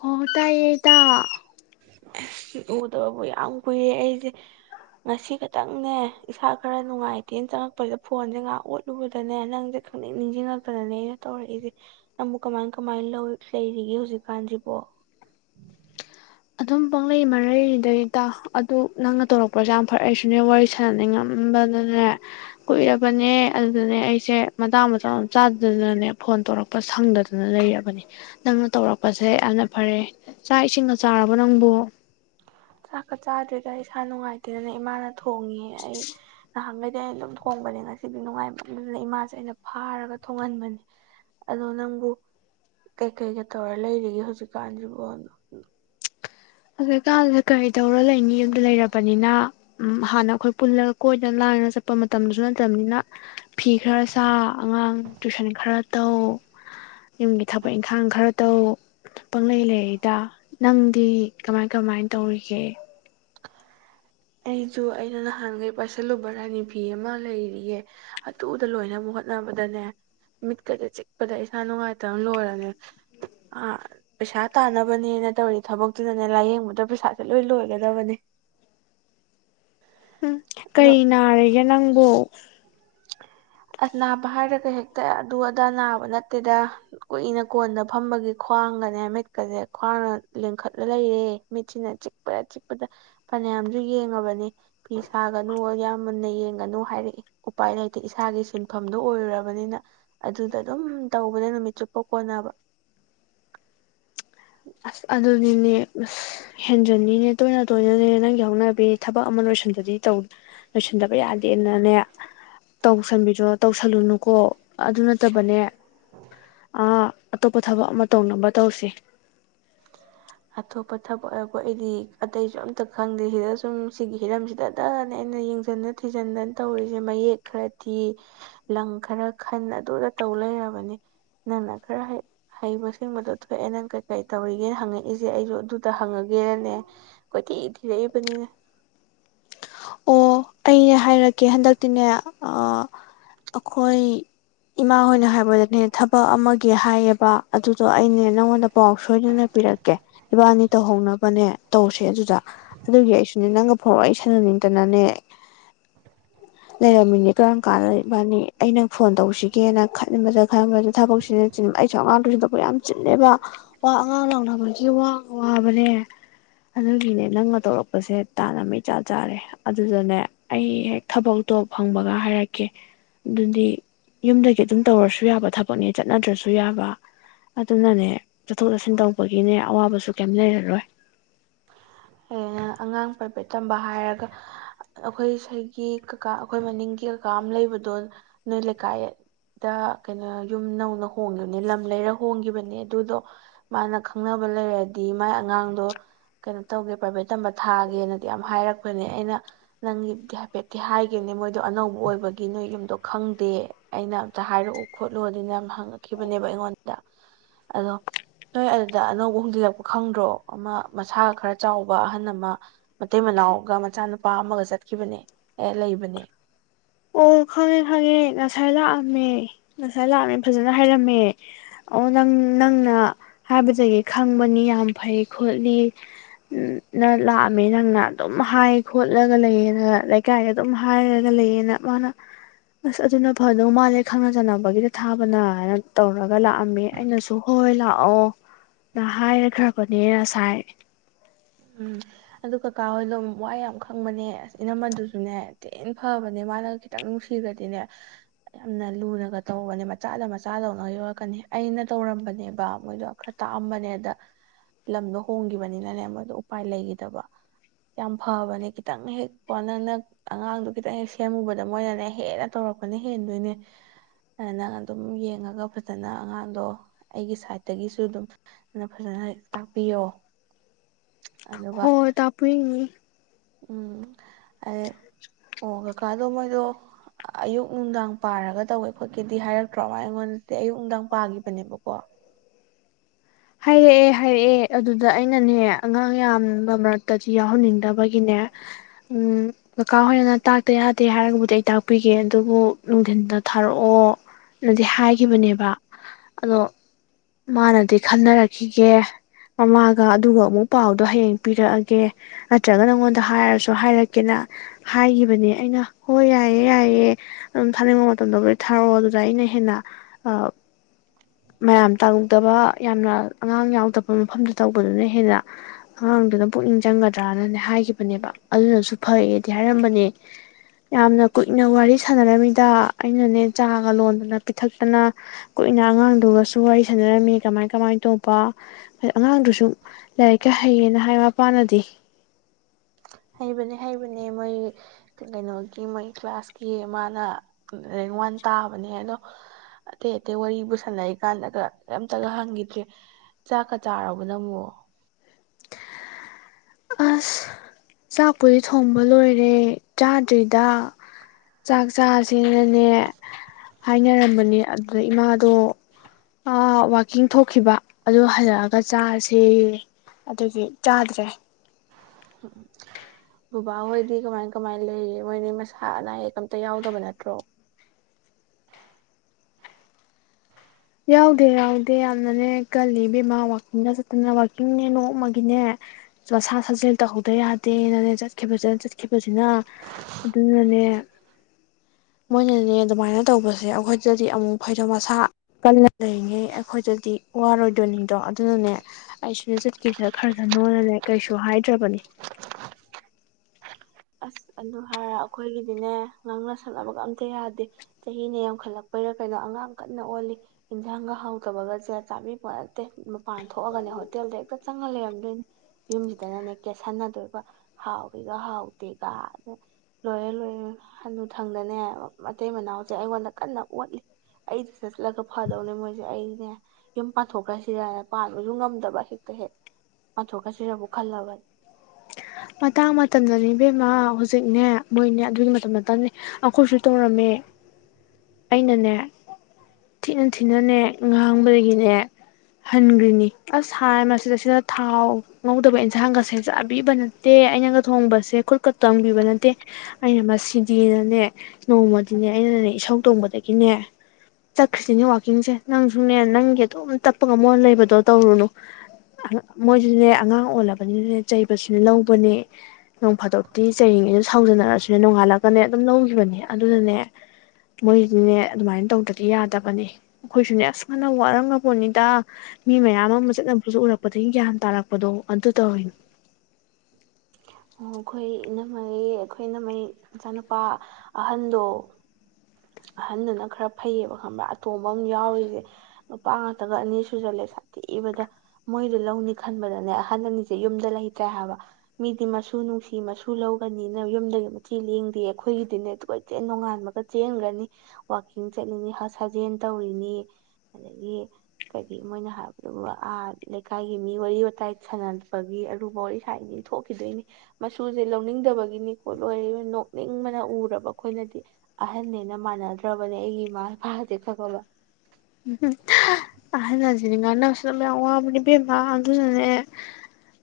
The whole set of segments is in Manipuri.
ꯍ ꯇꯥꯏ ꯌꯦꯗ ꯑꯁ ꯎꯗꯕꯕꯨ ꯌꯥꯝ ꯀꯨꯏꯔꯦ ꯑꯩꯁꯦ ꯉꯁꯤ ꯈꯛꯇꯪꯅꯦ ꯏꯁꯥ ꯈꯔ ꯅꯨꯡꯉꯥꯏꯇꯦꯅ ꯆꯪꯉꯛꯄꯁꯤꯗ ꯐꯣꯟꯁꯦ ꯉꯥꯏꯍꯥꯛ ꯑꯣꯠꯂꯨꯕꯗꯅꯦ ꯅꯪꯁꯦ ꯈꯪꯅꯤꯡ ꯅꯤꯡꯁꯤꯡꯉꯛꯇꯅꯅꯦ ꯑꯩꯅ ꯇꯧꯔꯛꯏꯁꯦ ꯅꯪꯕꯨ ꯀꯃꯥꯏ ꯀꯃꯥꯏꯅ ꯂꯩꯔꯤꯒꯦ ꯍꯧꯖꯤꯛꯀꯥꯟꯁꯤ꯭ꯕꯣ ꯑꯗꯨꯝ ꯄꯪꯂꯩ ꯃꯔꯩꯂꯩꯗ ꯑꯗꯨ ꯅꯪꯅ ꯇꯧꯔꯛꯄꯁꯦ ꯌꯥꯝ ꯐꯔꯦ ꯑꯩꯁꯨꯅꯦ ꯋꯥꯔꯤ ꯁꯥꯟꯅꯅꯤꯡꯉꯝꯕꯗꯅꯦ ꯀꯨꯏꯔꯕꯅꯦ ꯑꯗꯨꯗꯅꯦ ꯑꯩꯁꯦ ꯃꯇꯥꯡ ꯃꯇ ꯆꯥꯗꯗꯅꯅꯦ ꯐꯣꯟ ꯇꯧꯔꯛꯄ ꯁꯪꯗꯗꯅ ꯂꯩꯔꯕꯅꯦ ꯅꯪꯅ ꯇꯧꯔꯛꯄꯁꯦ ꯌꯥꯝꯅ ꯐꯔꯦ ꯆꯥꯛ ꯏꯁꯤꯡ ꯆꯥꯔꯕ ꯅꯪꯕꯨ ꯆꯥꯛꯀ ꯆꯥꯗ꯭ꯔꯤꯗ ꯏꯁꯥ ꯅꯨꯡꯉꯥꯏꯇꯦꯗꯅ ꯏꯃꯥꯅ ꯊꯣꯡꯉꯦ ꯑꯩ ꯅꯍꯥꯟꯉꯩ ꯑꯩꯅ ꯑꯗꯨꯝ ꯊꯣꯡꯕꯅꯦ ꯉꯁꯤꯗꯤ ꯅꯨꯡꯉꯥꯏ ꯃꯥꯟꯗ ꯗꯅ ꯏꯃꯥꯁꯦ ꯑꯩꯅ ꯐꯥꯔꯒ ꯊꯣꯡꯍꯟꯕꯅꯦ ꯑꯗꯣ ꯅꯪꯕꯨ ꯀꯩꯀꯩꯒ ꯇꯧꯔ ꯂꯩꯔꯤꯒꯦ ꯍꯧꯖꯤꯛꯀꯥꯟꯁꯤꯕꯨ ꯍꯧꯖꯤꯛꯀꯥꯟꯗ ꯀꯔꯤ ꯇꯧꯔ ꯂꯩꯅꯤ ꯌꯨꯝꯗ ꯂꯩꯔꯕꯅꯤꯅ ꯍꯥꯟꯅ ꯑꯩꯈꯣꯏ ꯄꯨꯜꯂꯒ ꯀꯣꯏꯗꯅ ꯂꯥꯟꯕ ꯆꯠꯄ ꯃꯇꯝꯗꯨꯁꯨ ꯅꯠꯇꯕꯅꯤꯅ ꯐꯤ ꯈꯔ ꯁꯥ ꯑꯉꯥꯡ ꯇꯨꯏꯁꯟ ꯈꯔ ꯇꯧ ꯌꯨꯝꯒꯤ ꯊꯕꯛ ꯏꯪꯈꯥꯡ ꯈꯔ ꯇꯧ ꯄꯪꯂꯩ ꯂꯩꯔꯤꯗ ꯅꯪꯒꯤ ꯀꯃꯥꯏ ꯀꯃꯥꯏ ꯇꯧꯔꯤꯒꯦ ꯑꯩꯁꯨ ꯑꯩꯅ ꯅꯍꯥꯟꯈꯩ ꯄꯥꯏꯁꯤꯜꯂꯨꯕ ꯔꯥꯅꯤ ꯐꯤ ꯑꯃ ꯂꯩꯔꯤꯌꯦ ꯑꯗꯨꯗ ꯂꯣꯏꯅꯕ ꯍꯣꯠꯅꯕꯗꯅꯦ ꯃꯤꯠꯀꯗ ꯆꯤꯛꯄꯗ ꯏꯁꯥ ꯅꯨꯡꯉꯥꯏꯇꯕꯅ ꯂꯣꯏꯔꯅꯦ ꯑ ꯄꯩꯁꯥ ꯇꯥꯟꯅꯕꯅꯦꯅ ꯇꯧꯔꯤ ꯊꯕꯛꯇꯨꯗꯅꯦ ꯂꯥꯏꯌꯦꯡꯕꯗ ꯄꯩꯁꯥꯁꯦ ꯂꯣꯏ ꯂꯣꯏ ꯕꯅꯦ ꯎꯝ ꯀꯔꯤ ꯅꯥꯔꯒꯦ ꯅꯪꯕꯨ ꯑꯁ ꯅꯥꯕ ꯍꯥꯏꯔꯒ ꯍꯦꯛꯇ ꯑꯗꯨ ꯑꯗꯥ ꯅꯥꯕ ꯅꯠꯇꯦꯗ ꯀꯨꯏꯅ ꯀꯣꯟꯅ ꯐꯝꯕꯒꯤ ꯈ꯭ꯋꯥꯡꯒꯅꯦ ꯃꯤꯠꯀꯁꯦ ꯈ꯭ꯋꯥꯡꯅ ꯂꯤꯡꯈꯠꯂ ꯂꯩꯔꯦ ꯃꯤꯠꯁꯤꯅ ꯆꯤꯛꯄꯗ ꯆꯤꯛꯄꯗ ꯐꯅꯌꯥꯝꯁꯨ ꯌꯦꯡꯉꯕꯅꯤ ꯐꯤ ꯁꯥꯒꯅꯨ ꯌꯥꯝ ꯃꯨꯟꯅ ꯌꯦꯡꯒꯅꯨ ꯍꯥꯏꯔꯛꯏ ꯎꯄꯥꯏ ꯂꯩꯇꯦ ꯏꯁ ꯏꯁꯥꯒꯤ ꯁꯤꯟꯐꯝꯗꯨꯣ ꯑꯣꯏꯔꯨꯔꯕꯅꯤꯅ ꯑꯗꯨꯗ ꯑꯗꯨꯝ ꯇꯧꯕꯗ ꯅꯨꯃꯤꯠ ꯆꯨꯞꯄ ꯀꯣꯟꯅꯕ ꯑꯁ ꯑꯗꯨꯅꯤꯅꯦ ꯑꯁ ꯍꯦꯟꯖꯟꯅꯤꯅꯦ ꯇꯣꯏꯅ ꯇꯣꯏꯅꯅꯦ ꯅꯪꯒꯤ ꯍꯧꯅꯕꯤ ꯊꯕꯛ ꯑꯃ ꯂꯣꯏꯁꯤꯟꯗꯕ ꯌꯥꯗꯦꯅꯅꯦ ꯇꯧꯁꯟꯕꯤꯗꯣ ꯇꯧꯁꯜꯂꯨꯅꯨꯀꯣ ꯑꯗꯨ ꯅꯠꯇꯕꯅꯦ ꯑ ꯑꯇꯣꯞꯄ ꯊꯕꯛ ꯑꯃ ꯇꯧꯅꯕ ꯇꯧꯁꯤ ꯑꯇꯣꯞꯄ ꯊꯕꯛꯕꯨ ꯑꯩꯗꯤ ꯑꯇꯩꯁꯨ ꯑꯃꯠꯇ ꯈꯪꯗꯦ ꯁꯤꯗ ꯁꯨꯝ ꯁꯤꯒꯤ ꯍꯤꯔꯝꯁꯤꯗꯗꯅꯦ ꯑꯩꯅ ꯌꯦꯡꯁꯤꯟꯅ ꯊꯤꯖꯤꯟꯗꯅ ꯇꯧꯔꯤꯁꯦ ꯃꯌꯦꯛ ꯈꯔ ꯊꯤ ꯂꯪ ꯈꯔ ꯈꯟ ꯑꯗꯨꯗ ꯇꯧ ꯂꯩꯔꯕꯅꯤ ꯅꯪꯅ ꯈꯔ ꯍꯩꯕ ꯁꯤꯡꯕꯗꯣ ꯊꯣꯛꯑꯦ ꯅꯪ ꯀꯩꯀꯩ ꯇꯧꯔꯤꯒꯦꯅ ꯍꯪꯉꯛꯏ ꯏꯁꯦ ꯑꯩꯁꯨ ꯑꯗꯨꯗ ꯍꯪꯉꯒꯦꯔꯅꯦ ꯀꯣꯏꯊꯤ ꯊꯤꯔꯛꯏꯕꯅꯤꯅꯦ ꯑꯣ ꯑꯩꯅꯦ ꯍꯥꯏꯔꯛꯀꯦ ꯍꯟꯗꯛꯇꯤꯅꯦ ꯑꯩꯈꯣꯏ ꯏꯃꯥ ꯍꯣꯏꯅ ꯍꯥꯏꯕꯗꯅꯦ ꯊꯕꯛ ꯑꯃꯒꯤ ꯍꯥꯏꯌꯦꯕ ꯑꯗꯨꯗꯣ ꯑꯩꯅꯦ ꯅꯪꯉꯣꯟꯗ ꯄꯥꯎ ꯁꯣꯏꯗꯅ ꯄꯤꯔꯛꯀꯦ ꯏꯕꯥꯅꯤ ꯇꯧꯍꯧꯅꯕꯅꯦ ꯇꯧꯁꯦ ꯑꯗꯨꯗ ꯑꯗꯨꯒꯤ ꯑꯩꯁꯨꯅꯦ ꯅꯪꯒ ꯐꯥꯎꯣꯔ ꯋꯥꯔꯤ ꯁꯥꯟꯅꯅꯤꯡꯉ ꯇ ꯅꯅꯦ ꯂꯩꯔꯝꯃꯤꯅꯦ ꯀꯔꯝ ꯀꯥꯟ ꯢꯕꯥꯅꯤ ꯑꯩꯅ ꯐꯣꯟ ꯇꯧꯁꯤꯒꯦꯅ ꯈꯟꯅꯤꯡꯕꯗ ꯈꯟꯂꯝꯕꯗꯁꯨ ꯊꯕꯛꯁꯤꯅ ꯆꯤꯟꯕ ꯑꯩꯁꯨ ꯑꯉꯥꯡꯗꯨꯁꯨ ꯊꯄꯛ ꯌꯥꯝ ꯆꯤꯜꯂꯦꯕ ꯋꯥ ꯑꯉꯥꯡ ꯂꯥꯎꯅꯕꯒꯤ ꯋꯥ ꯋꯥꯕꯅꯦ ꯑꯗꯨꯒꯤꯅꯦ ꯅꯪꯅ ꯇꯧꯔꯛꯄꯁꯦ ꯇꯥꯅꯕꯩꯆꯥ ꯆꯥꯔꯦ ꯑꯗꯨꯗꯅꯦ ꯑꯩ ꯍꯦꯛ ꯊꯕꯛꯇꯣ ꯐꯪꯕꯒ ꯍꯥꯏꯔꯛꯀꯦ ꯑꯗꯨꯗꯤ ꯌꯨꯝꯗꯒꯤ ꯑꯗꯨꯝ ꯇꯧꯔꯁꯨ ꯌꯥꯕ ꯊꯕꯛꯅꯦ ꯆꯠꯅꯗ꯭ꯔꯁꯨ ꯌꯥꯕ ꯑꯗꯨꯅꯅꯦ ꯆꯠꯊꯣꯛ ꯆꯠꯁꯤꯟ ꯇꯧꯕꯒꯤꯅꯦ ꯑꯋꯥꯕꯁꯨ ꯀꯌꯤꯝ ꯂꯩꯔꯔꯣꯏ ꯑ ꯑꯉꯥꯡ ꯄ꯭ꯔꯥꯏꯚꯦꯠ ꯇꯝꯕ ꯍꯥꯏꯔꯒ ꯑꯈꯣꯏ ꯁꯥꯏꯒꯤ ꯀꯀꯥ ꯑꯈꯣꯏ ꯃꯅꯤꯡꯒꯤ ꯀꯀꯥ ꯑꯃ ꯂꯩꯕꯗꯣ ꯅꯣꯏ ꯂꯩꯀꯥꯏꯗ ꯀꯩꯅꯣ ꯌꯨꯝ ꯅꯧꯅ ꯍꯣꯡꯈꯤꯕꯅꯦ ꯂꯝ ꯂꯩꯔ ꯍꯣꯡꯒꯤꯕꯅꯦ ꯑꯗꯨꯗꯣ ꯃꯥꯅ ꯈꯪꯅꯕ ꯂꯩꯔꯗꯤ ꯃꯥꯥꯏ ꯑꯉꯥꯡꯗꯣ ꯀꯩꯅꯣ [unintelligible] ꯄ꯭ꯔꯥꯏꯚꯦꯠ ꯇꯝꯕ ꯊꯥꯒꯦꯅꯗꯤ ꯌꯥꯝ ꯍꯥꯏꯔꯛꯄꯅꯦ ꯑꯩꯅ ꯅꯪꯒꯤꯗꯤ ꯍꯥꯏꯐꯦꯠꯇꯤ ꯍꯥꯏꯈꯤꯕꯅꯦ ꯃꯣꯏꯗꯣ ꯑꯅꯧꯕ ꯑꯣꯏꯕꯒꯤ ꯅꯣꯏ ꯌꯨꯝꯗꯣ ꯈꯪꯗꯦ ꯑꯩꯅ ꯑꯝꯇ ꯍꯥꯏꯔꯛꯎ ꯈꯣꯠꯂꯨ ꯑꯗꯨꯅ ꯌꯥꯝ ꯍꯪꯉꯛꯈꯤꯕꯅꯦꯕ ꯑꯩꯉꯣꯟꯗ ꯑꯗꯣ ꯅꯣꯏ ꯑꯗꯨꯗ ꯑꯅꯧꯕ ꯍꯣꯡꯖꯤꯜꯂꯛꯄ ꯈꯪꯗ꯭ꯔꯣ ꯑꯃ ꯃꯁꯥꯒ ꯈꯔ ꯆꯥꯎꯕ ꯑꯍꯟ ꯑꯃ ꯃꯇꯩ ꯃꯅꯥꯎꯒ ꯃꯆꯥꯅꯨꯄꯥ ꯑꯃꯒ ꯆꯠꯈꯤꯕꯅꯦ ꯑꯦ ꯂꯩꯕꯅꯦ ꯑꯣ ꯈꯪꯉꯦ ꯈꯪꯉꯦ ꯉꯁꯥꯏ ꯂꯥꯛꯑꯝꯃꯦ ꯉꯁꯥꯏ ꯂꯥꯛꯑꯃꯦ ꯐꯖꯅ ꯍꯥꯏꯔꯝꯃꯦ ꯑꯣ ꯅꯪ ꯅꯪꯅ ꯍꯥꯏꯕꯗꯒꯤ ꯈꯪꯕꯅꯤ ꯌꯥꯝ ꯐꯩ ꯈꯣꯠꯂꯤ ꯅ ꯂꯥꯛꯑꯝꯃꯦ ꯅꯪꯅ ꯑꯗꯨꯝ ꯍꯥꯏ ꯈꯣꯠꯂꯒ ꯂꯩꯌꯦꯅ ꯂꯩꯀꯥꯏꯗ ꯑꯗꯨꯝ ꯍꯥꯏꯔꯒ ꯂꯩꯌꯦꯅ ꯃꯥꯅ ꯑꯁ ꯑꯗꯨꯅ ꯐꯗꯧ ꯃꯥꯜꯂꯦ ꯈꯪꯅ ꯆꯅꯕꯒꯤꯗ ꯊꯥꯕꯅꯅ ꯇꯧꯔꯒ ꯂꯥꯛꯑꯝꯃꯦ ꯑꯩꯅꯁꯨ ꯍꯣꯏ ꯂꯥꯛꯑꯣ ꯅ ꯍꯥꯏꯈ꯭ꯔꯕꯅꯦ ꯉꯁꯥꯏ ꯎꯝ ꯑꯗꯨ ꯀꯀꯥ ꯍꯣꯏꯗꯣ ꯋꯥ ꯌꯥꯝ ꯈꯪꯕꯅꯦ ꯑꯁ ꯏꯅꯝꯃꯟꯗꯨꯁꯨꯅꯦ ꯊꯤꯅ ꯐꯕꯅꯦ ꯃꯥꯅꯒ ꯈꯤꯇꯪ ꯅꯨꯡꯁꯤꯒ꯭ꯔꯗꯤꯅꯦ ꯌꯥꯝꯅ ꯂꯨꯅꯒ ꯇꯧꯕꯅꯦ ꯃꯆꯥꯗ ꯃꯆꯥꯗꯧꯅ ꯌꯧꯔꯛꯀꯅꯤ ꯑꯩꯅ ꯇꯧꯔꯝꯕꯅꯦꯕ ꯃꯣꯏꯗꯣ ꯈꯔ ꯇꯥꯛꯑꯝꯕꯅꯦ ꯑꯗ ꯂꯝꯗꯣ ꯍꯣꯡꯈꯤꯕꯅꯤꯅꯅꯦ ꯃꯣꯏꯗꯣ ꯎꯄꯥꯏ ꯂꯩꯈꯤꯗ ꯕ ꯌꯥꯝ ꯐꯕꯅꯦ ꯈꯤꯇꯪ ꯍꯦꯛ ꯀꯣꯟꯅꯅ ꯑꯉꯥꯡꯗꯣ ꯈꯤꯇꯪ ꯍꯦꯛ ꯁꯦꯝꯃꯨꯕꯗ ꯃꯣꯏꯅꯅꯦ ꯍꯦꯟꯅ ꯇꯧꯔꯛꯄꯅ ꯍꯦꯟꯗꯣꯏꯅꯦ ꯑꯗꯨꯝ ꯌꯦꯡꯉꯒ ꯐꯖꯅ ꯑꯉꯥꯡꯗꯣ ꯑꯩꯒꯤ ꯁꯥꯏꯠꯇꯒꯤꯁꯨ ꯑꯗꯨꯝ ꯐꯖꯍꯦꯛ ꯇꯥꯛꯄꯤꯌꯣ ꯑꯗꯨꯒ ꯍꫭꯏ ꯇꯛꯄꯤꯅꯤ ꯎꯝ ꯑꯗ ꯑꯣ ꯀꯀꯥꯗꯣ ꯃꯣꯏꯗꯣ ꯑꯌꯨꯛ ꯅꯨꯡꯗꯥꯡ ꯄꯥꯔꯒ ꯇꯧꯒꯦ ꯈꯣꯠꯀꯦꯗꯤ ꯍꯥꯏꯔꯛꯇ꯭ꯔꯣ ꯃꯥ ꯑꯩꯉꯣꯟꯗꯗꯤ ꯑꯌꯨꯛ ꯅꯨꯡꯗꯥꯡ ꯄꯥꯒꯤꯕꯅꯦꯕꯀꯣ ꯍꯥꯏꯔꯛꯑꯦ ꯍꯥꯏꯔꯛꯑꯦ ꯑꯗꯨꯗ ꯑꯩꯅꯅꯦ ꯑꯉꯥꯡ ꯌꯥꯝꯕ ꯃꯔꯛꯇꯗꯤ ꯌꯥꯎꯍꯟꯅꯤꯡꯗꯕꯒꯤꯅꯦ ꯎꯝ ꯀꯀꯥ ꯍꯣꯏꯅ ꯇꯥꯛꯇ ꯌꯥꯗꯦ ꯍꯥꯏꯔꯒꯕꯨꯗꯤ ꯑꯩ ꯇꯥꯛꯄꯤꯒꯦ ꯑꯗꯨꯕꯨ ꯅꯨꯡꯗꯤꯟꯗ ꯊꯥꯔꯛꯑꯣꯅꯗꯤ ꯍꯥꯏ ꯈꯤꯕꯅꯦꯕ ꯑꯗꯣ ꯃꯥꯅꯗꯤ ꯈꯟꯅꯔꯛꯈꯤꯒꯦ ꯃꯃꯥꯒ ꯑꯗꯨꯒ ꯑꯃꯨꯛ ꯄꯥꯎꯗꯣ ꯍꯌꯦꯡ ꯄꯤꯔꯛꯑꯒꯦ ꯅꯠꯇ꯭ꯔꯒ ꯅꯪꯉꯣꯟꯗ ꯍꯥꯏꯔꯁꯨ ꯍꯥꯏꯔꯛꯀꯦꯅ ꯍꯥꯏꯒꯤꯕꯅꯦ ꯑꯩꯅ ꯍꯣꯏ ꯌꯥꯏꯌꯦ ꯌꯥꯏꯌꯦ ꯑꯗꯨꯝ ꯊꯥꯅꯤꯡꯕ ꯃꯇꯝꯗꯕꯨꯗꯤ ꯊꯥꯔꯛꯑꯣ ꯑꯗꯨꯗ ꯑꯩꯅ ꯍꯦꯟꯅ ꯑ ꯃꯌꯥꯝ ꯇꯧꯗꯕ ꯌꯥꯝꯅ ꯑꯉꯥꯡ ꯌꯥꯎꯗꯕ ꯃꯐꯝꯗ ꯇꯧꯕꯗꯨꯅ ꯍꯦꯟꯅ ꯑꯉꯥꯡꯗꯨꯅ ꯄꯨꯛꯅꯤꯡ ꯆꯪꯒꯗ꯭ꯔꯅꯅꯦ ꯍꯥꯏꯈꯤꯕꯅꯦꯕ ꯑꯗꯨꯅꯁꯨ ꯐꯩꯌꯦꯗꯤ ꯍꯥꯏꯔꯝꯕꯅꯦ ꯌꯥꯝꯅ ꯀꯨꯏꯅ ꯋꯥꯔꯤ ꯁ ꯁꯥꯟꯅꯔꯝꯃꯤꯗ ꯑꯩꯅꯅꯦ ꯆꯥꯒ ꯂꯣꯟꯗꯅ ꯄꯤꯊꯛꯇꯅ ꯀꯨꯏꯅ ꯑꯉꯥꯡ ꯁꯨ ꯋꯥꯔꯤ ꯁꯥꯟꯅꯔꯝꯃꯤ ꯀꯃꯥꯏ ꯀꯃꯥꯏ ꯇꯧꯕ ꯑꯉꯥꯡꯗꯨꯁꯨ ꯂꯥꯏꯔꯤꯛꯀ ꯍꯩꯌꯦꯅ ꯍꯥꯏ ꯃꯄꯥꯅꯗꯤ ꯍꯩꯕꯅꯦ ꯍꯩꯕꯅꯦ ꯃꯣꯏ ꯀꯩꯅꯣꯒꯤ ꯃꯣꯏ ꯀ꯭ꯂꯥꯁꯀꯤ ꯃꯥꯅ ꯔꯦꯡ ꯋꯥꯟ ꯇꯥꯕꯅꯦ ꯑꯗꯣ ꯑꯇꯩ ꯑꯇꯩ ꯋꯥꯔꯤꯕꯨ ꯁꯥꯟꯅꯔꯤꯀꯥꯟꯗꯒ ꯑꯩ ꯑꯝꯇꯒ ꯍꯪꯒꯤꯗ꯭ꯔꯦ ꯆꯥꯛꯀ ꯆꯥꯔꯕꫭ ꯅꯪꯕꫭ ꯑꯁ ꯆꯥꯛꯄꯨꯗꯤ ꯊꯣꯡꯕ ꯂꯣꯏꯔꯦ ꯆꯥꯗ꯭ꯔꯤꯗ ꯆꯥꯛ ꯆꯥꯁꯤꯅꯅꯦ ꯍꯥꯏꯅꯔꯝꯕꯅꯤ ꯑꯗꯨꯗ ꯏꯃꯥꯗꯣ ꯑꯥ ꯋꯥꯛꯀꯤꯡ ꯊꯣꯛꯈꯤꯕ ꯑꯗꯨ ꯍꯜꯂꯛꯑꯒ ꯆꯥꯁꯦꯌꯦ ꯑꯗꯨꯗꯤ ꯆꯥꯗ꯭ꯔꯦ ꯕꯕꯥꯍꯣꯏꯗꯤ ꯀꯃꯥꯏ ꯀꯃꯥꯏ ꯂꯩꯔꯤ ꯃꯣꯗꯤꯅꯤ ꯃꯁꯥ ꯑꯅꯥ ꯑꯌꯦꯛꯀ ꯑꯝꯇ ꯌꯥꯎꯗꯕ ꯅꯠꯇ꯭ꯔꯣ ꯌꯥꯎꯗꯦ ꯌꯥꯎꯗꯦ ꯌꯥꯝꯅꯅꯦ ꯀꯜꯂꯤ ꯏꯕꯦꯝꯃꯥ ꯋꯥꯛꯀꯤꯡꯒ ꯆꯠꯇꯅ ꯋꯥꯛꯀꯤꯡꯅꯦ ꯅꯣꯛꯝꯃꯒꯤꯅꯦ ꯃꯁꯥ ꯁꯥꯖꯦꯜ ꯇꯧꯍꯧꯗ ꯌꯥꯗꯦꯅꯅꯦ ꯆꯠꯈꯤꯁꯤꯅ ꯆꯠꯈꯤꯕꯁꯤꯅ ꯑꯗꯨꯅꯅꯦ ꯃꯣꯏꯅꯅꯦ ꯑꯗꯨꯃꯥꯏꯅ ꯇꯧꯕꯁꯦ ꯑꯩꯈꯣꯏ ꯖꯗꯤ ꯑꯃꯨꯛ ꯐꯩꯗ ꯃꯁꯥ ꯀꯟꯅ ꯂꯩꯔꯤꯉꯩ ꯑꯩꯈꯣꯏꯗꯗꯤ ꯋꯥꯔꯣꯏꯗꯣꯏꯅꯤꯗꯣ ꯑꯗꯨꯅꯅꯦ ꯑꯩꯁꯨꯅꯦ ꯆꯠꯀꯦ ꯆꯠꯈ꯭ꯔ ꯖꯅꫭꯅ ꯅꯦ ꯀꯩꯁꯨ ꯍꯥꯏꯗ꯭ꯔꯕꯅꯤ ꯑꯁ ꯑꯗꯨ ꯍꯥꯏꯔ ꯑꯩꯈꯣꯏꯒꯤꯗꯤꯅꯦ ꯉꯪꯅ ꯁꯥꯛꯅꯕꯒ ꯑꯝꯇ ꯌꯥꯗꯦ ꯆꯍꯤꯅꯦ ꯌꯥꯝꯈꯠꯂꯛꯄꯩꯔꯥ ꯀꯩꯅꯣ ꯑꯉꯥꯡ ꯀꯟꯅ ꯑꯣꯜꯂꯤ ꯏꯟꯖꯡꯒ ꯍꯥꯎꯇꯕꯒꯁꯦ ꯆꯥꯕꯤꯕꯣ ꯅꯠꯇꯦ ꯃꯄꯥꯟ ꯊꯣꯛꯑꯒꯅꯦ ꯍꯣꯇꯦꯜꯗ ꯍꯦꯛꯇ ꯆꯪꯉ ꯂꯩꯔꯝꯗꯣꯏꯅꯦ ꯌꯨꯝꯖꯤꯗꯅꯅꯦ ꯀꯦꯁꯥꯟꯟꯅꯗꯣꯏꯕ ꯍꯥꯎꯏꯒ ꯍꯥꯎ ꯇꯦꯀꯥ ꯂꯣꯏꯔꯦ ꯂꯣꯏꯔꯦ ꯍꯅꯨ ꯊꯪꯗꯅꯦ ꯃꯇꯩ ꯃꯅꯥꯎꯖꯦ ꯑꯩꯉꯣꯟꯗ ꯀꯟꯅ ꯑꯣꯠꯂꯤ ꯑꯩꯗ ꯆꯠꯂꯒ ꯐꯗꯧꯅꯦ ꯃꯣꯏꯖꯦ ꯑꯩꯅꯦ ꯌꯨꯝ ꯄꯥꯟꯊꯣꯛꯈ꯭ꯔꯁꯤꯔꯅ ꯄꯥꯟꯕꯁꯨ ꯉꯝꯗꯕ ꯍꯦꯛꯇ ꯍꯦꯛ ꯄꯥꯟꯊꯣꯛꯈ꯭ꯔꯁꯤꯔꯕꯨ ꯈꯜꯂꯕꯅꯦ ꯃꯇꯥꯡ ꯃꯇꯝꯅꯅꯤ ꯏꯕꯦꯝꯃ ꯍꯧꯖꯤꯛꯅꯦ ꯃꯣꯏꯅꯦ ꯑꯗꯨꯒꯤ ꯃꯇꯝ ꯅꯠꯇꯝꯅꯤ ꯑꯩꯈꯣꯏꯁꯨ ꯇꯧꯔꯝꯃꯦ ꯑꯩꯅꯅꯦ ꯊꯤꯅ ꯊꯤꯅꯅꯦ ꯉꯥꯡꯕꯗꯒꯤꯅꯦ ꯍꯟꯒ꯭ꯔꯤꯅꯤ ꯑꯁ ꯍꯥꯟꯅ ꯃꯁꯤꯗ ꯁꯤꯗ ꯊꯥꯎ ꯉꯧꯗꯕ ꯏꯟꯁꯥꯡꯒꯁꯦ ꯆꯥꯕꯤꯕꯅꯠ ꯇꯦ ꯑꯩꯅꯒ ꯊꯣꯡꯕꯁꯦ ꯈꯨꯠꯀ ꯇꯡꯕꯤꯕ ꯅꯠꯇꯦ ꯑꯩꯅ ꯃꯁꯤꯗꯤꯅꯅꯦ ꯅꯣꯡꯃꯗꯤꯅꯦ ꯑꯩꯅꯅꯦ ꯏꯁꯧ ꯇꯣꯡꯕꯗꯒꯤꯅꯦ ꯆꯠꯈ꯭ꯔꯤꯁꯤꯅꯦ ꯋꯥꯛꯀꯤꯡꯁꯦ ꯅꯪꯁꯨꯅꯦ ꯅꯪꯒꯤ ꯑꯗꯨꯝ ꯇꯞ ꯄꯒ ꯃꫭꯟ ꯂꯩꯕꯗꯣ ꯇꯧꯔꯨꯅꯨ ꯃꯣꯏꯖꯨꯅꯦ ꯑꯉꯥꯡ ꯑꯣꯜꯂꯕꯅꯤꯅꯅꯦ ꯆꯩꯕꯁꯤꯅ ꯂꯧ ꯕꯅꯦ ꯅꯣꯡ ꯐꯥꯗꯣꯛꯇꯤ ꯆꯩꯔꯤꯉꯩꯗ ꯁꯥꯎꯖꯟꯅꯔꯁꯨꯅꯦ ꯅꯣꯡꯉꯥꯜꯂꯒꯅꯦ ꯑꯗꯨꯝ ꯂꯧꯒꯤꯕꯅꯤ ꯑꯗꯨꯅꯅꯦ ꯃꯣꯏꯗꯤꯅꯦ ꯑꯗꯨꯃꯥꯏꯅ ꯇꯧꯗ꯭ꯔꯗꯤ ꯌꯥꯗꯕꯅꯤ ꯑꯩꯈꯣꯏꯁꯨꯅꯦ ꯑꯁ ꯌꯥꯝꯅ ꯋꯥꯔꯝꯒꯄꫭꯠꯅꯤꯗ ꯃꯤ ꯃꯌꯥꯝ ꯑꯃ ꯆꯠꯅꯕꯖꯨ ꯎꯔꯛꯄꯗꯒꯤ ꯒ꯭ꯌꯥꯟ ꯇꯥꯔꯛꯄꯗꯣ ꯑꯗꯨ ꯇꯧꯔꯤꯅꯤ ꯑꯣ ꯑꯩꯈꯣꯏ ꯏꯅꯝꯃꯩ ꯑꯩꯈꯣꯏ ꯏꯅꯝꯃꯩ ꯏꯆꯥꯅꯨꯄꯥ ꯑꯍꯟꯗꯣ ꯑꯍꯟꯗꯨꯅ ꯈꯔ ꯐꯩꯌꯦꯕ ꯈꯪꯕ꯭ꯔꯥ ꯑꯇꯣꯝꯕ ꯑꯃ ꯌꯥꯎꯔꯤꯖꯦ ꯅꯨꯄꯥ ꯉꯥꯛꯇꯒ ꯑꯅꯤ ꯁꯨꯖꯜꯂꯦ ꯁꯥꯊꯤꯕꯗ ꯃꯣꯏꯗ ꯂꯧꯅꯤ ꯈꯟꯕꯗꯅꯦ ꯑꯍꯟ ꯑꯅꯤꯖꯦ ꯌꯨꯝꯗ ꯂꯩꯇ꯭ꯔꯦ ꯍꯥꯏꯕ ꯃꯤꯗꯤ ꯃꯁꯨ ꯅꯨꯡꯁꯤ ꯃꯁꯨ ꯂꯧꯒꯅꯤꯅ ꯌꯨꯝꯗꯒꯤ ꯃꯆꯤ ꯂꯦꯡꯗꯦ ꯑꯩꯈꯣꯏꯒꯤꯗꯤꯅꯦ ꯅꯣꯡꯉꯥꯟꯕꯒ ꯆꯦꯟꯈꯒ꯭ꯔꯅꯤ ꯋꯥꯛꯀꯤꯡ ꯆꯠꯂꯤꯅꯤ ꯁꯥꯖꯦꯜ ꯇꯧꯔꯤꯅꯤ ꯑꯗꯒꯤ ꯀꯔꯤ ꯃꯣꯏꯅ ꯍꯥꯏꯕꯗꯨꯕꯨ ꯑꯥ ꯂꯩꯀꯥꯏꯒꯤ ꯃꯤ ꯋꯥꯔꯤ ꯋꯥꯇꯥꯏ ꯁꯥꯟꯅꯕꯒꯤ ꯑꯔꯨꯕ ꯋꯥꯔꯤ ꯁꯥꯏꯅꯤ ꯊꯣꯛꯈꯤꯗꯣꯏꯅꯤ ꯃꯁꯨꯖꯦ ꯂꯧꯅꯤꯡꯗꯕꯒꯤꯅꯤ ꯂꯣꯏꯔꯦ ꯏꯕꯦꯝꯃ ꯅꯣꯛꯅꯤꯡꯕꯅ ꯎꯔꯕ ꯑꯩꯈꯣꯏꯅꯗꯤ ꯑꯍꯟꯅꯦꯅ ꯃꯥꯟꯅꯗ꯭ꯔꯕꯅꯦ ꯑꯩꯒꯤ ꯏꯃꯥ ꯏꯄꯥꯒꯖꯦ ꯈꯪꯉꯕ ꯎꯝ ꯑꯍꯜꯑꯖꯤꯗꯤ ꯉꯥꯡꯅ ꯁꯛꯅꯕ ꯌꯥꯝ ꯋꯥꯕꯅꯦ ꯏꯕꯦꯝꯃ ꯑꯗꯨꯅꯅꯦ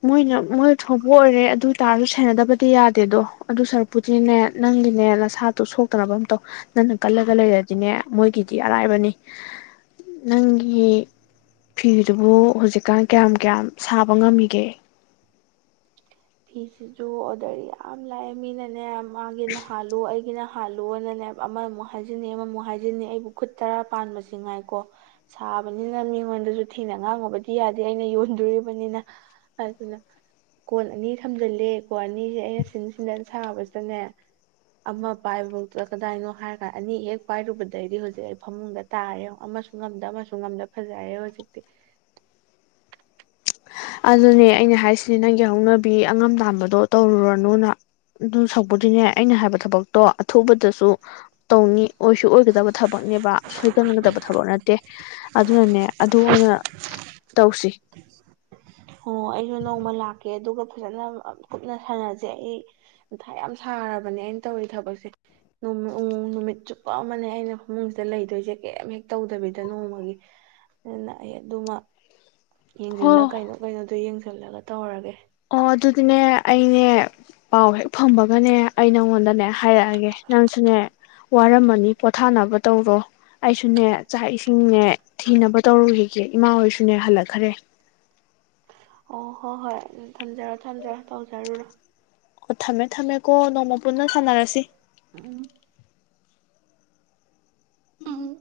ꯃꯣꯏꯅ ꯃꯣꯏ ꯊꯣꯛꯄ ꯑꯣꯏꯔꯦ ꯑꯗꯨ ꯑꯣꯏ ꯇꯥꯔꯖꯨ ꯁꯦꯟꯅꯗꯕꯗꯤ ꯌꯥꯗꯦꯗꯣ ꯑꯗꯨ ꯁꯔꯨꯛꯄꯨꯗꯤꯅꯦ ꯅꯪꯒꯤꯅꯦ ꯅꯁꯥꯗꫭ ꯁꯣꯛꯇꯅꯕ ꯑꯝꯇꯧ ꯅꯪꯅ ꯀꯜꯂꯒ ꯂꯩꯔꯗꯤꯅꯦ ꯃꯣꯏꯒꯤꯗꯤ ꯑꯔꯥꯏꯕꯅꯤ ꯅꯪꯒꯤ ꯐꯤꯗꯨꯕꯨ ꯍꯧꯖꯤꯛꯀꯥꯟ ꯀꯌꯥꯝ ꯀꯌꯥꯝ ꯁꯥꯕ ꯉꯝꯃꯤꯒꯦ ꯐꯤꯁꯤꯁꯨ ꯑꯣꯗꯔ ꯌꯥꯝ ꯂꯥꯛꯑꯦ ꯃꯤꯅꯅꯦ ꯃꯥꯒꯤꯅ ꯍꯥꯜꯂꯨ ꯑꯩꯒꯤꯅ ꯍꯥꯜꯂꯣꯅꯅꯦ ꯑꯃꯃꯨꯛ ꯍꯥꯏꯖꯤꯟꯅꯤ ꯑꯃꯃꯨꯛ ꯍꯥꯏꯖꯤꯟꯅꯤ ꯑꯩꯕꯨ ꯈꯨꯠ ꯇꯔꯥ ꯄꯥꯟꯕꯁꯤ ꯉꯥꯏꯀꯣ ꯁꯥꯕꯅꯤꯅ ꯃꯤꯉꯣꯟꯗꯁꯨ ꯊꯤꯅ ꯉꯥꯡꯉꯨꯕꯗꯤ ꯌꯥꯗꯦ ꯑꯩꯅ ꯌꯣꯟꯗꯣꯔꯤꯕꯅꯤꯅ ꯑꯗꯨꯅ ꯀꯣꯟ ꯑꯅꯤ ꯊꯝꯖꯤꯜꯂꯦ ꯀꯣꯟ ꯑꯅꯤꯁꯦ ꯑꯩꯅ ꯁꯤꯟ ꯁꯤꯟꯗ ꯁꯥꯕꯁꯤꯗꯅꯦ ꯑꯃ ꯄꯥꯏꯕꯐꯧꯗ ꯀꯗꯥꯏꯅꯣ ꯍꯥꯏꯔꯀꯥꯟꯗ ꯑꯅꯤ ꯍꯦꯛ ꯄꯥꯏꯔꯨꯕꯗꯩꯗꯤ ꯍꯧꯖꯤꯛ ꯑꯩ ꯐꯃꯨꯡꯗ ꯇꯥꯔꯦ ꯑꯃꯁꯨ ꯉꯝꯗ ꯑꯃꯁꯨ ꯉꯝꯗ ꯐꯖꯔꯦ ꯍꯧꯖꯤꯛꯇꯤ ꯑꯗꯨꯅꯦ ꯑꯩꯅ ꯍꯥꯏꯔꯤꯁꯤꯅꯦ ꯅꯪ ꯍꯧꯅꯕꯤ ꯑꯉꯝ ꯇꯥꯟꯕꯗꯣ ꯇꯧꯔꯨꯔꯅꯨꯅ ꯑꯗꯨ ꯁꯛꯄꯗꯨꯅꯦ ꯑꯩꯅ ꯍꯥꯏꯕ ꯊꯕꯛꯇꯣ ꯑꯊꯨꯕꯗꯁꯨ ꯇꯧꯅꯤ ꯑꯣꯏꯁꯨ ꯑꯣꯏꯒꯗꯕ ꯊꯕꯛꯅꯦꯕ ꯁꯣꯏꯒꯟꯒꯗꯕ ꯊꯕꯛ ꯅꯠꯇꯦ ꯑꯗꯨꯅꯅꯦ ꯑꯗꯨ ꯑꯣꯏꯅ ꯇꯧꯁꯤ ꯑꯣ ꯑꯩꯁꯨ ꯅꯣꯡꯃ ꯂꯥꯛꯀꯦ ꯑꯗꯨꯒ ꯐꯖꯅ ꯀꯨꯞꯅ ꯁꯥꯟꯅꯁꯦ ꯑꯩ ꯃꯊꯥ ꯌꯥꯝ ꯁꯥꯔꯕꯅꯦ ꯑꯩꯅ ꯇꯧꯔꯤ ꯊꯕꯛꯁꯦ ꯅꯨꯃꯤꯠ ꯆꯨꯞꯄ ꯑꯃꯅꯦ ꯑꯩꯅ ꯐꯃꯨꯡꯁꯤꯗ ꯂꯩꯗꯣꯏꯁꯦ ꯀꯦꯝ ꯍꯦꯛ ꯇꯧꯗꯕꯤꯗ ꯅꯣꯡꯃꯒꯤ ꯑꯗꯨꯅ ꯑꯩ ꯑꯗꯨꯃ ꯌꯦꯡꯁꯤꯜꯂ ꯍꯣ ꯀꯩꯅꯣ ꯀꯩꯅꯣꯗꯣ ꯌꯦꯡꯁꯤꯜ ꯖꯤꯜꯂꯒ ꯇꯧꯔꯒꯦ ꯑꯣ ꯑꯗꯨꯗꯤꯅꯦ ꯑꯩꯅꯦ ꯄꯥꯎ ꯍꯦꯛ ꯐꯝꯃꯒꯅꯦ ꯑꯩ ꯅꯪꯉꯣꯟꯗꯅꯦ ꯍꯥꯏꯔꯛꯑꯒꯦ ꯅꯪꯁꯨꯅꯦ ꯋꯥꯔꯝꯃꯅꯤ ꯄꯣꯊꯥꯅꯕ ꯇꯧꯔꯣ ꯑꯩꯁꯨꯅꯦ ꯆꯥꯛ ꯏꯁꯤꯡꯅꯦ ꯊꯤꯅꯕ ꯇꯧꯔꯨꯈꯤꯒꯦ ꯏꯃꯥ ꯍꯣꯏꯁꯨ ꯅꯦ ꯍꯜꯂꯛꯈ꯭ꯔꯦ ꯑꯣ ꯍꯣꯏ ꯍꯣꯏ ꯊꯝꯖꯔꯣ ꯊꯝꯖꯔꯣ ꯇꯧꯖꯔꯨꯔꯣ ꯊꯝꯃꯦ ꯊꯝꯃꯦ ꯀꯣ ꯅꯣꯡꯃ ꯄꯨꯟꯅ ꯁꯥꯟꯅꯔꯁꯤ ꯎꯝ ꯎꯝ